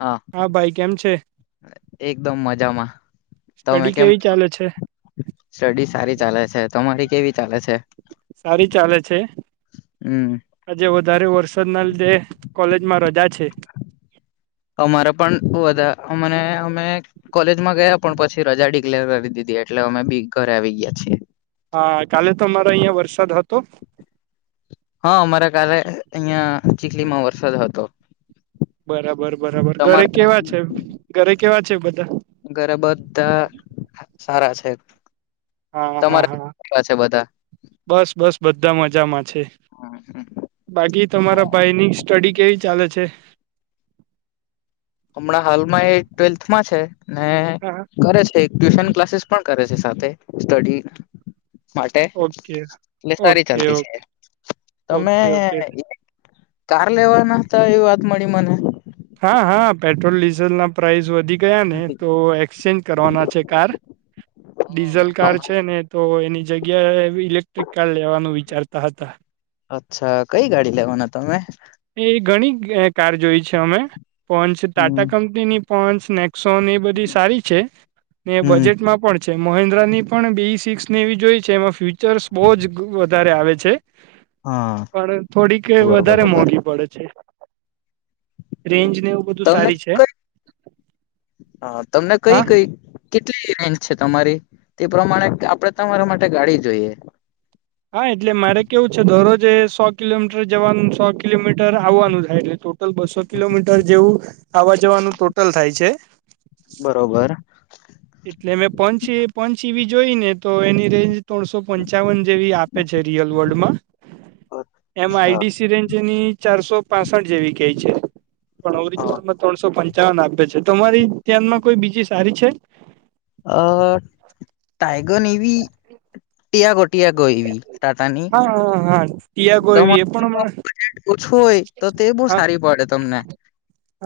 હા ભાઈ કેમ છે એકદમ મજામાં. તમે સ્ટડી કેમ કેવી છો? ચાલે છે સ્ટડી સારી ચાલે છે. તમારી કેવી ચાલે છે? સારી ચાલે છે. હમ આજે વધારે વરસાદના લીધે કોલેજમાં રજા છે. અમારે પણ વધા અમને અમે કોલેજમાં ગયા પણ પછી રજા ડિક્લેર કરી દીધી એટલે અમે બી ઘરે આવી ગયા છીએ. હા કાલે તમારે અહિયાં વરસાદ હતો? હા અમારે કાલે અહિયાં ચીખલીમાં વરસાદ હતો. બરાબર બરાબર. ઘરે તમારા કેવા છે, ઘરે કેવા છે બધા? ઘરે બધા સારા છે. હા હા તમારા હા. કેવા છે બધા બસ બસ બધા મજામાં છે. હા હમ બાકી તમારા ભાઈની સ્ટડી કેવી ચાલે છે? હમણાં હાલમાં એ ટ્વેલ્થમાં છે ને હા કરે છે એક ટ્યુશન ક્લાસીસ પણ કરે છે સાથે. સ્ટડી માટે ઓકે એટલે સારી ઓકે ચાલતી છે. તમે ઓકે ઓકે કાર લેવાના હતા એવી વાત મળી મને. હા હા પેટ્રોલ ડીઝલના પ્રાઇસ વધી ગયા ને તો એક્સચેન્જ કરવાના છે કાર. ડીઝલ કાર છે ને તો એની જગ્યાએ ઇલેક્ટ્રિક કાર લેવાનું વિચારતા હતા. અચ્છા. કઈ ગાડી લેવાના તમે? એ ઘણી કાર જોઈ છે અમે. ફોન્ચ હમ ટાટા કંપ ની પોન્સ નેક્સોન એ બધી સારી છે. ને હમ બજેટમાં પણ છે. મહેન્દ્રાની પણ બી સિક્સને એવી જોઈ છે એમાં ફ્યુચર્સ બહુ જ વધારે આવે છે. હા પણ થોડીક એ બરોબર વધારે બરોબર મોંઘી પડે છે. રેન્જને એવું બધું સારી છે. હા તમને કઈ હા કઈ કેટલી રેન્જ છે તમારી? તે પ્રમાણે આપણે તમારા માટે ગાડી જોઈએ. હા એટલે મારે કેવું છે દરરોજ એ સો કિલોમીટર જવાનું ને, સો કિલોમીટર આવવાનું થાય એટલે ટોટલ બસ સો કિલોમીટર જેવું આવવા જવાનું ટોટલ થાય છે. બરોબર એટલે મેં પચ પચીવી જોઈ ને તો એની રેન્જ ત્રણસો પંચાવન જેવી આપે છે રિયલ વર્લ્ડમાં એમમાં અચ્છા આઈડીસી રેન્જની ચારસો પાસઠ જેવી કેય છે પણ ઓરિજિનલમાં ત્રણસો પંચાવન આપે છે તમારી ધ્યાનમાં કોઈ બીજી સારી છે અ ટાઈગન એવી ટીયા ગટીયા ગઈવી ટાટાની હા હા હા ટીયાગો તમો એવી એ પણ હમણાં ઓછું હોય તો તે બહુ હા હા સારી પડે તમને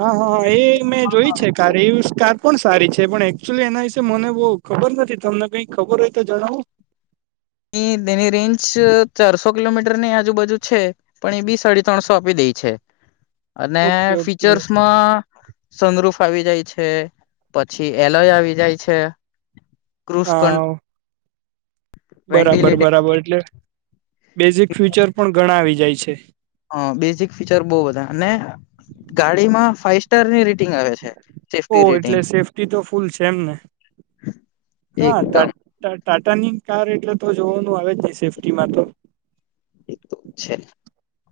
હા હા એ મેં જોય છે કાર એવી કાર પણ સારી છે પણ એકચુલી એના મને બહ ખબર નથી તમને કઈ ખબર હોય તો જણાવો એ તેની રેન્જ ચારસો કિલોમીટર ની આજુબાજુ છે પણ એ બી સાડી ત્રણસો આપી દે છે અને ઓકે ઓકે ફીચર્સમાં સનરૂફ આવી જાય છે પછી એલય આવી જાય છે ક્રુઝ કન હા બરાબર વેન્ટિલેટેડ બરાબર એટલે બેઝિક ફ્યુચર પણ ઘણા આવી જાય છે હ બેઝિક ફીચર બહ બધા અને ગાડીમાં ફાઈવ સ્ટારની રેટિંગ આવે છે સેફ્ટી ઓહ રેટિંગ એટલે સેફ્ટી તો ફૂલ છે એમને હા ટા એકદમ ટાટા ની કાર એટલે તો જોવાનું આવે જ નહી સેફ્ટીમાં તો [inaudible] છે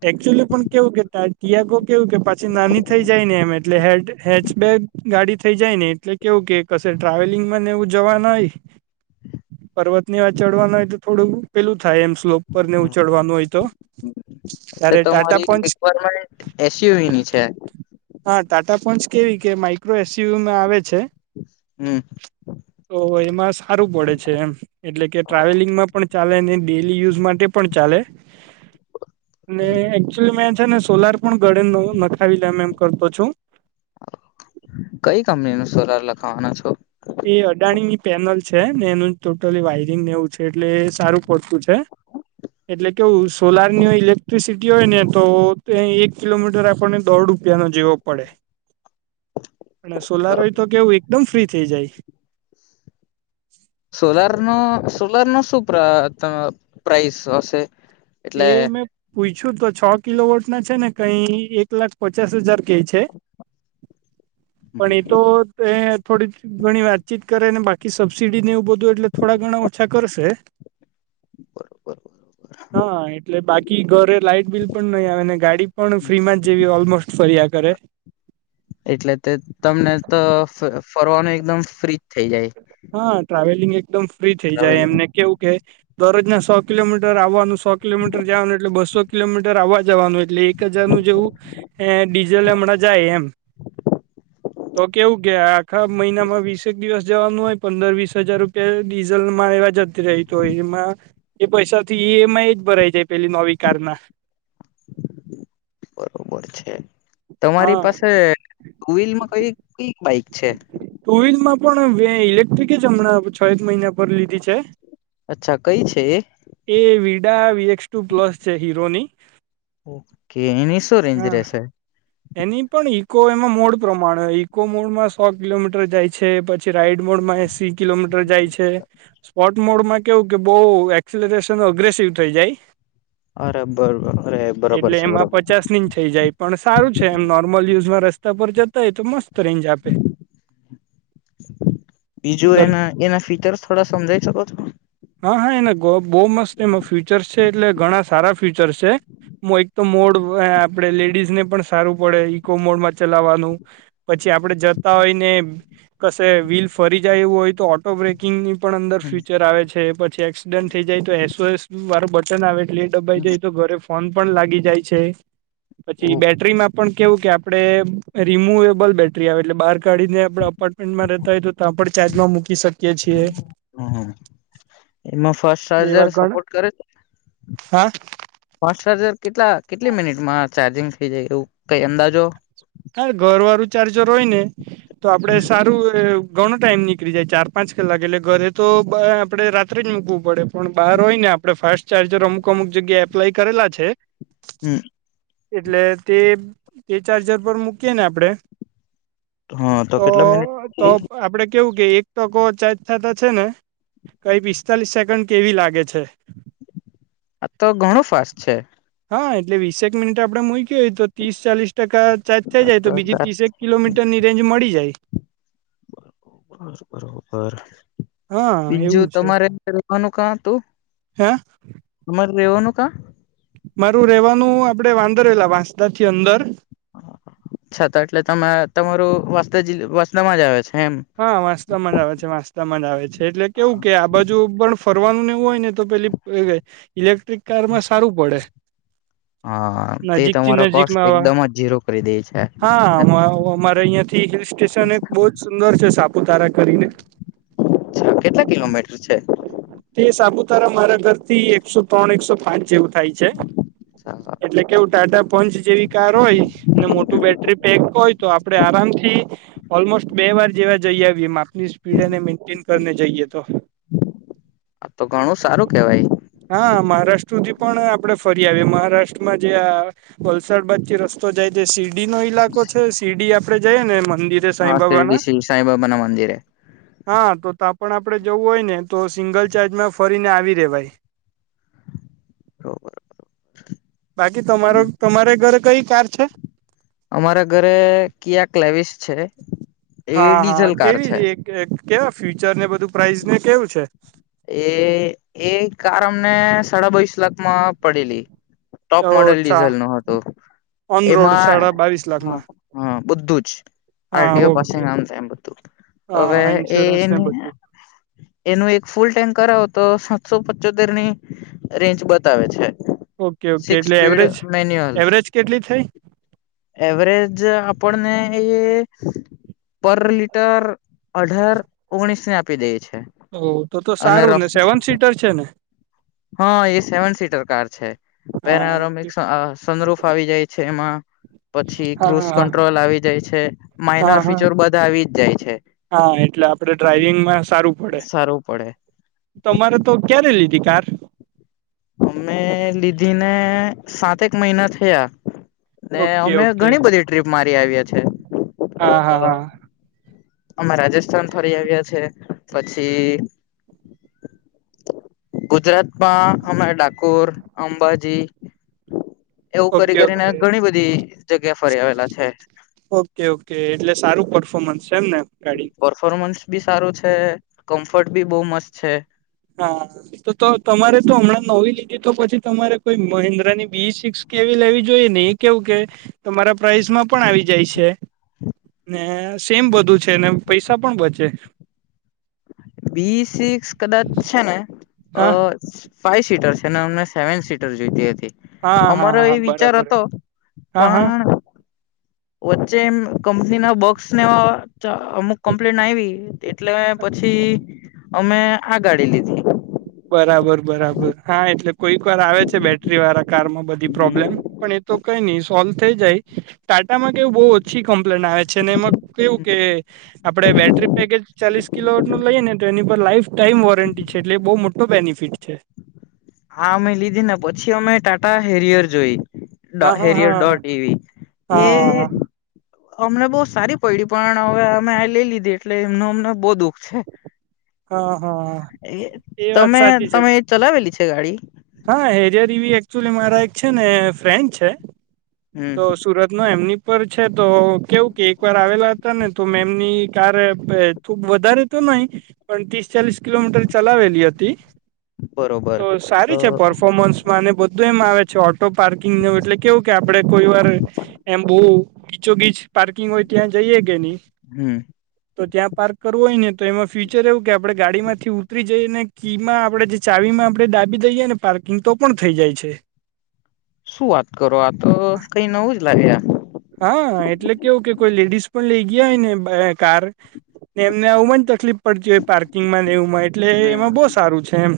એકચુલી પણ કેવું કે ટિયાગો કેવું કે પાછી નાની થઈ જાય ને એમ એટલે હેટ હેચબેગ ગાડી થઈ જાય ને એટલે કેવું કે કશે ટ્રાવેલિંગમાં ને એવું જવા ના આઈ પર્વત ની વા ચડવાનું હોય તો થોડું પેલું થાય એમ સ્લોપ પર નેવું ચડવાનું હોય તો એટલે ત્યારે તો ટાટા મારી પંચ રિક્વારમેન્ટ એસયુવી ની છે હા ટાટા પંચ કેવી કે માઇક્રો એસયયુમાં આવે છે હમ તો એમાં સારું પડે છે એમ એટલે કે ટ્રાવેલિંગમાં પણ ચાલે ને ડેલી યુઝ માટે પણ ચાલે ને એકચુલી મેં છે ને સોલાર પણ ઘળે નવું નખાવી લેમ એમ કરતો છું કઈ કંપની નું સોલાર લખાવાના છો એ અડાણી ની પેનલ છે ને એનું ટોટલી વાયરિંગ નેવું છે એટલે એ સારું પડતું છે એટલે કેવું સોલારની ઇલેક્ટ્રિસિટી હોય ને તો તે એક કિલોમીટર આપણને દોડું રૂપિયા નો જેવુ પડે અને સોલાર તો કેવું એકદમ ફ્રી થઈ જાય સોલાર નો સોલાર નો શું પ્ર ત પ્રાઇસ હશે એટલે એ મેં પૂછ્યું તો છ કિલો વોટ ના છે ને કઈ એક લાખ પચાસ હજાર કેય છે પણ ઈ તો તે થોડી ઘણી વાતચીત કરે ને બાકી સબસીડીને એવું બધું એટલે થોડા ઘણા ઓછા કરશે બરોબર હ એટલે બાકી ઘરે લાાઈટ બિલ પણ નહી આવે ને ગાડી પણ ફ્રીમાં જ જેવી ઓલમોસ્ટ ફર્યા કરે એટલે તે તમને તો ફર ફરવાનું એકદમ ફ્રીજ થઈ જાય હા ટ્રાવેલિંગ એકદમ ફ્રી થઇ જાય ટ્રાવેલિંગ એમને કેવું કે દરરોજના સો કિલોમીટર આવવાનું સો કિલોમીટર જાવાનું એટલે બસો કિલોમીટર આવવા જવાનું એટલે એક એક હજારનું જેવું ડીઝલ હમણાં જાય એમ તો કેવું કે આખા મહિનામાં વીસેક દિવસ જવાનું હોય પંદર વીસ હજાર રૂપિયા ડીઝલ માં એવા જતી રહી તો એમાં એ પૈસા થી ઈએમઆઈ જ ભરાઈ જાય પેલી નવી કાર ના બરોબર છે તમારી હા પાસે ટુ વ્હીલ માં કઈ કઈ બાઈક છે ટુ વિલમાં પણ એ ઇલેક્ટ્રિક જ હમણાં છ એક મહિના પર લીધી છે અચ્છા કઈ છે એ એ વિડા વીએક્સ ટુ પ્લસ છે હીરોની ઓકે એની શું રેન્જ હા. રહેશે એની પણ ઈકો એમાં મોડ પ્રમાણે ઈકો મોડમાં સો કિલોમીટર જાય છે પછી રાઈડ મોડ માં એસી કિલોમીટર જાય છે. સ્પોટ મોડ માં કેવું કે બહ એક્સલરેશન અગ્રેસિવ થઈ જાય અરે બરોબર અરે બરોબર એટલે છે એમાં બરોબર છે. પચાસ થઈ જાય પણ સારું છે એમ નોર્મલ યુઝમાં રસ્તા પર જતા હોય તો મસ્ત રેન્જ આપે બીજું ઘર એના એના ફીચર થોડા સમજાઈ શકો છો. હા હા એને બહુ મસ્ત એમાં ફ્યુચર છે એટલે ઘણા સારા ફ્યુચર છે. હ એક તો મોડ આપડે લેડીઝ ને પણ સારું પડે ઈકો મોડમાં ચલાવવાનું પછી આપડે જતા હોયને કશે વ્હીલ ફરી જાય એવું હોય તો ઓ બ્રેકિંગની પણ અંદર હમ. ફ્યુચર આવે છે પછી એક્સિડન્ટ થઈ જાય તો એસોએસ વારું બટન આવે એટલે ડબાઈ જાય તો ઘરે ફોન પણ લાગી જાય છે પછી ઓકે. બેટ ટ્રીમાં પણ કેવું કે આપડે રિમુવેબલ બેટરી આવે એટલે બાર કાઢીને આપડે અપાર્ટમેન્ટમાં રેતા હોય તો તાં પણ ચાર્જ માં મૂકી શકીએ છીએ. હમ. એમાં ફાસ એટલે એવા ચાર્જર ઘણા સપોર્ટ કરે છે? હા ફાસ ચાર્જર કેટલા કેટલી મિનિટમાં ચાર્જિંગ થઈ જાય એવું કઈ અંદાજો હા ઘર વારુ ચાર્જર હોય ને તો આપડે હમ સારું એ ઘણો ટાઈમ નીકળી જાય ચાર પાંચ કલાક એટલે ઘરે તો બ આપડે રાત્રે જ મૂકવું પડે પણ બાર હોય ને આપ પડે ફાસ્ટ ચાર્જર અમુક અમુક જગ્યાએ એપ્લાય કરેલા છે. હમ. એટલે તે એ ચાર્જર પર મૂકીએ ને આપડે હા તો કેટલા મિનિટ તો આપડે કેવું કે એક ટકો ચાજ થાતા છે ને કઈ પિસ્તાલીસ સેકન્ડ કેવી લાગે છે. આ તો ઘણું ફાસ્ટ છે. હા એટલે વીસેક મિનિટ આપડે મુયકી હોય તો તીસ ચાલીસ ટકા ચાર્જ થઈ જાય તો બીજી તીસેક કિલોમીટરની રેન્જ મળી જાય હ હા બીજું એવું છે તમારે રેવાનું કા હતું? હે તમારે રેવોનું કાં? મારું રેવાનું આપડે વાંદરવેલા વાંસદા થી અંદર છા તો એટલે તમા તમારું વાસદા જીલ વાસદામાં જ આવે છે એમ હા વાંસદામાં જ આવે છે વાંસદામાં જ આવે છે એટલે કેવું કે આ બાજુ પણ ફરવાનું ને એવું હોય ને તો પેલી એ ઇલેક્ટ્રિક કારમાં સારું પડે હા તે નજીક થી તમારો કોસ્ટ નજીકમાં આવા એકદમ જ ઝીરો કરી દે છે હા અમા અમારે અયાંથી થી હિલ સ્ટેશને અચ્છા બોજ સુંદર છે સાપુતારા કરીને છા કેટલા કિલોમીટર છે? તે સાપુતારા મારા ઘરથી એકસો તણ એકસો પાંચ જેવું થાય છે. ચાલો એટલે કેવું ટાટા પંચ જેવી કાર ઓય ને મોટું બેટરી પેક હોય તો આપડે આરામથી ઓલમોસ્ટ બે વાર જેવા જઈ આવીએ માપની સ્પીડ એને મેન્ટેન કરીને જઈએ તો તો ઘણું સારું કેવાય હા મહારાષ્ટ્ર હુંધી પણ આપડે ફરી આવીએ મહારાષ્ટ્રમાં જે આ વલસાડ બાજથી રસ્તો જાય જે શિરડી નો ઈલાકો છે શિરડી આપડે જઈએને મંદિરે સાઇ હા શિરડી શ્રી સાંબાબા ના મંદિરે હા તો તાં પણ આપડે જવું હોય ને તો સિંગલ ચાર્જમાં ફરીને આવી રેવાય બરાબર બાકી તમારો તમારે ઘરે કઈ કાર છે? અમારા ઘરે કિયા કલેવિસ છે. એ હા હા ડીઝલ કાર કેવી છે એક કેવા ફ્યુચર ને બધું પ્રાઇઝને કેવું છે? એ એ કાર અમને સાડા બાવીશ લાખમાં પડેલી. ટોપ મોડેલ અચ્છા ડીઝલનું હતું. ઓન રોડ એમાં સાડા બાવીસ હ લાખમાં હ બધું જ. હા આરડીઓ પાસે ઓકે ને આમ તેમ બધું હા હવે હા એ ઇન્સ્યોરન્સ ને એની બધું એનું એક ફૂલ ટેન્ક કરાવો તો સાતસો પચોતેરની રેન્જ બતાવે છે. ઓકે ઓકે સિક્સ એટલે સ્પીડ એવરેજ મેન્યુઅલ. એવરેજ કેટલી થઈ એવરેજ આપડને એ પર લીટર અઢાર, ઓગણીસની આપી દેય છે. ઓહ! તો તો તો અને સારું ને. સેવન સીટર છે ને? હહ એ સેવન સીટર કાર છે. તો હા એના અમે ઓકે અ સનરૂફ આવી જાય છે એમાં. પછી હા ક્રુશ હા હા કંટ્રોલ આવી જાય છે. માઇનર હા હા ફીચર બધા આવી જ જાય છે. હા એટલે આપડે ડ્રાઈવિંગમાં સારું પડે સારું પડે. તમારે તો ક્યારે લીધી કાર? અમે લીધી ને સાતેક મહિના થયા. ને ઓકે અમે ઓકે ઘણી બધી ટ્રીપ મારી આવ્યા છે. અ હા હા હા અમે રાજસ્થાન ફરી આવ્યા છે. પછી ગુજરાતમાં અમે ડાકોર, અંબાજી. એવું કરી ઓકે કરીને ઓકે ઘણી બધી જગ્યા ફરી આવેલા છે. ઓકે ઓકે એટલે સારું પર્ફોર્મન્સ છે એમ ને ગાડી પરફોર્મન્સ બી સારું છે, કમ્ફર્ટ બી બોવ મસ્ત છે. હા, તો તો તમારે તો હમણાં નવી લીધી, તો પછી તમારે કોઈ મહિન્દ્રા ની બી ઇ સિક્સ કેવી લેવી જોઈએ ને એ કેવું કે તમારા પ્રાઇસમાં પણ આવી જાય છે. ને સેમ બધું છે ને પૈસા પણ બચે. બીઈ સિક્સ કદાચ છે ને અ હા ફાઈવ સીટર છે ને, અમને સેવન સીટર જોઈતી હતી. હા હા અમારો હા એ વિચાર બરાબર હતો. હા હા પણ વચ્ચે એમ કંપનીના બોક્સને અમુક કમ્પ્લેન આયવી. તે એટલે મેં પછી અમે આ ગાડી લીધી. બરાબર બરાબર. હા એટલે કોઈક વાર આવે છે બેટરીવાળા કારમાં બધી પ્રોબ્લેમ. પણ એ તો કઈ નહી સોલ્વ થઈ જાય. ટાટામાં કેવું બહુ ઓછી કમ્પ્લેન આવે છે ને એમાં કેવું કે આપડે બેટરી પેકેજ ચાલીસ કિલો વૉલ્ટનું લઈએ ને તો એની પર લાઈફ ટાઈમ વોરંટી છે એટલે એ બહુ મોટ ટો બેનિફિટ છે. આ અમે લીધીને પછી અમે ટાટા હેરિયર જોઈ. ડો હા હા હેરિયર હા ડોટ એવી. એ હા અમને બહુ સારી પડી પણ હવે અમે આ લઈ લીધી એટલે એમનું અમને બોવ દુઃખ છે. હા હા એ વાત તમે સાચી છે તમે એ ચલાવેલી છે ગાડી? હા હેરિયર રીવી એક્ચ્યુલી મારા એક છે ને ફ્રેન્ડ છે. હમ તો સુરતમાં એમની ઉપર છે તો કેવું કે એક વાર આવેલા હતા ને તો મેં એમની કાર ખૂબ વધારે તો નઈ. પણ ત્રીસ ચાલીસ કિલોમીટર ચલાવેલી હતી. બરોબર તો તો સારી પર્ફોર્મન્સમાં અને બધું એમ આવે છે. ઓટો પાર્કિંગનું એટલે કેવું કે આપડે કોઈ વાર એમ બોવ ગીચોગીચ પાર્કિંગ હોય ત્યાં જઈએે કે નહી હમ. તો ત્યાં પાર્ક કરવું હોય ને તો એમાં ફ્યુચર એવું કે આપડે ગાડીમાંથી ઉતરી જઈએ ને કી માં આપણે જે ચાવીમાં આપણે ડાબી દઈએ ને પાર્કિંગ તો પણ થઈ જાય છે. શું વાત કરો આ તો કઈ નવું જ લાવ્યા. હા એટલે કેવું કે કોઈ લેડીઝ પણ લઈ ગયા હોય ને કાર એમને આવું જ તકલીફ પડતી હોય પાર્કિંગમાં ને એવું એટલે હમ એમાં બો સારું છે એમ.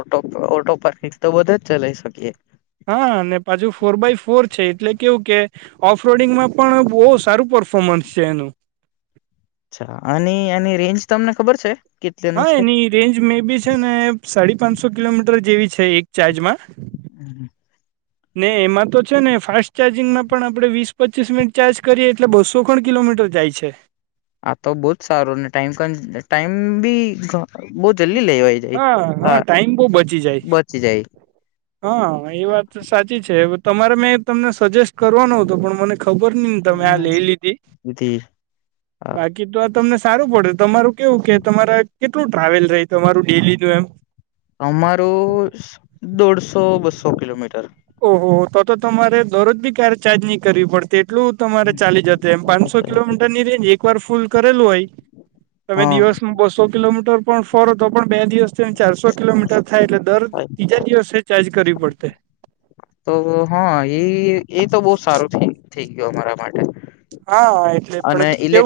ઓટો ઓટો પાર્કિંગ તો બધે જ ચલાઈ શકીએ. હા અને પાછુ ફોર બાય ફોર છે એટલે કેવું કે ઓફ રોડિંગમાં પણ બોવ સારું પરફો પર્ફોર્મન્સ છે એનું. અચ્છા અને એની રેન્જ તમને ખબર છે. કેટલીની હા છે એની રેન્જ મે બી છે ને સાડી પાંચસો કિલોમીટર જેવી છે એક ચાર્જમાં હમ. [inaudible] ને એમાં તો છે ને ફાસ્ટ ચાર્જિંગમાં પણ આપણે વીસ પચીસ મિનિટ ચાર્જ કરીએ એટલે બસો ખણ કિલોમીટર જાય છે આા તો બહુ જ સારો ને ટાઈમ ક ટાઈમ બી બહ જલ્દી લેવાઈ જાય હા ટાઈમ બહુ બચી જાય બચી જાય હા એ વાત સાચી છેવે તમારે મેં તમને સજેસ્ટ કરવાનો હતો પણ મને ખબર નહ તમે આ જાય લઈ લીધી તેથી બાકી તો આ તમને સારું પડે તમારું કેવું કે તમારે કેટલું ટ્રાવેલ ર તમારું ડેલી નું એમ અમારું દોઢસો બસો કિલોમીટર ઓહો તો તો તમારે દરરોજ બી ક્યારે ચાર્જ નહી કરવી પડતી એટલું તમારે ચાલી જશે એમ પાંચસો કિલોમીટર ની રેન્જ એક વાર ફૂલ કરેલું હોય તમે હા દિવસ બસો કિલોમીટર પણ ફર હતો પણ બે દિવસ ચારસો કિલોમીટર થાય એટલે દર થાય ત્રીજા દિવસે ચાર્જ કરવી પડશે તો હા એ એ તો બહ સારું થઈ ગયું અમારા માટે હા એટલે અને પરંતુ કેવું? ઇલે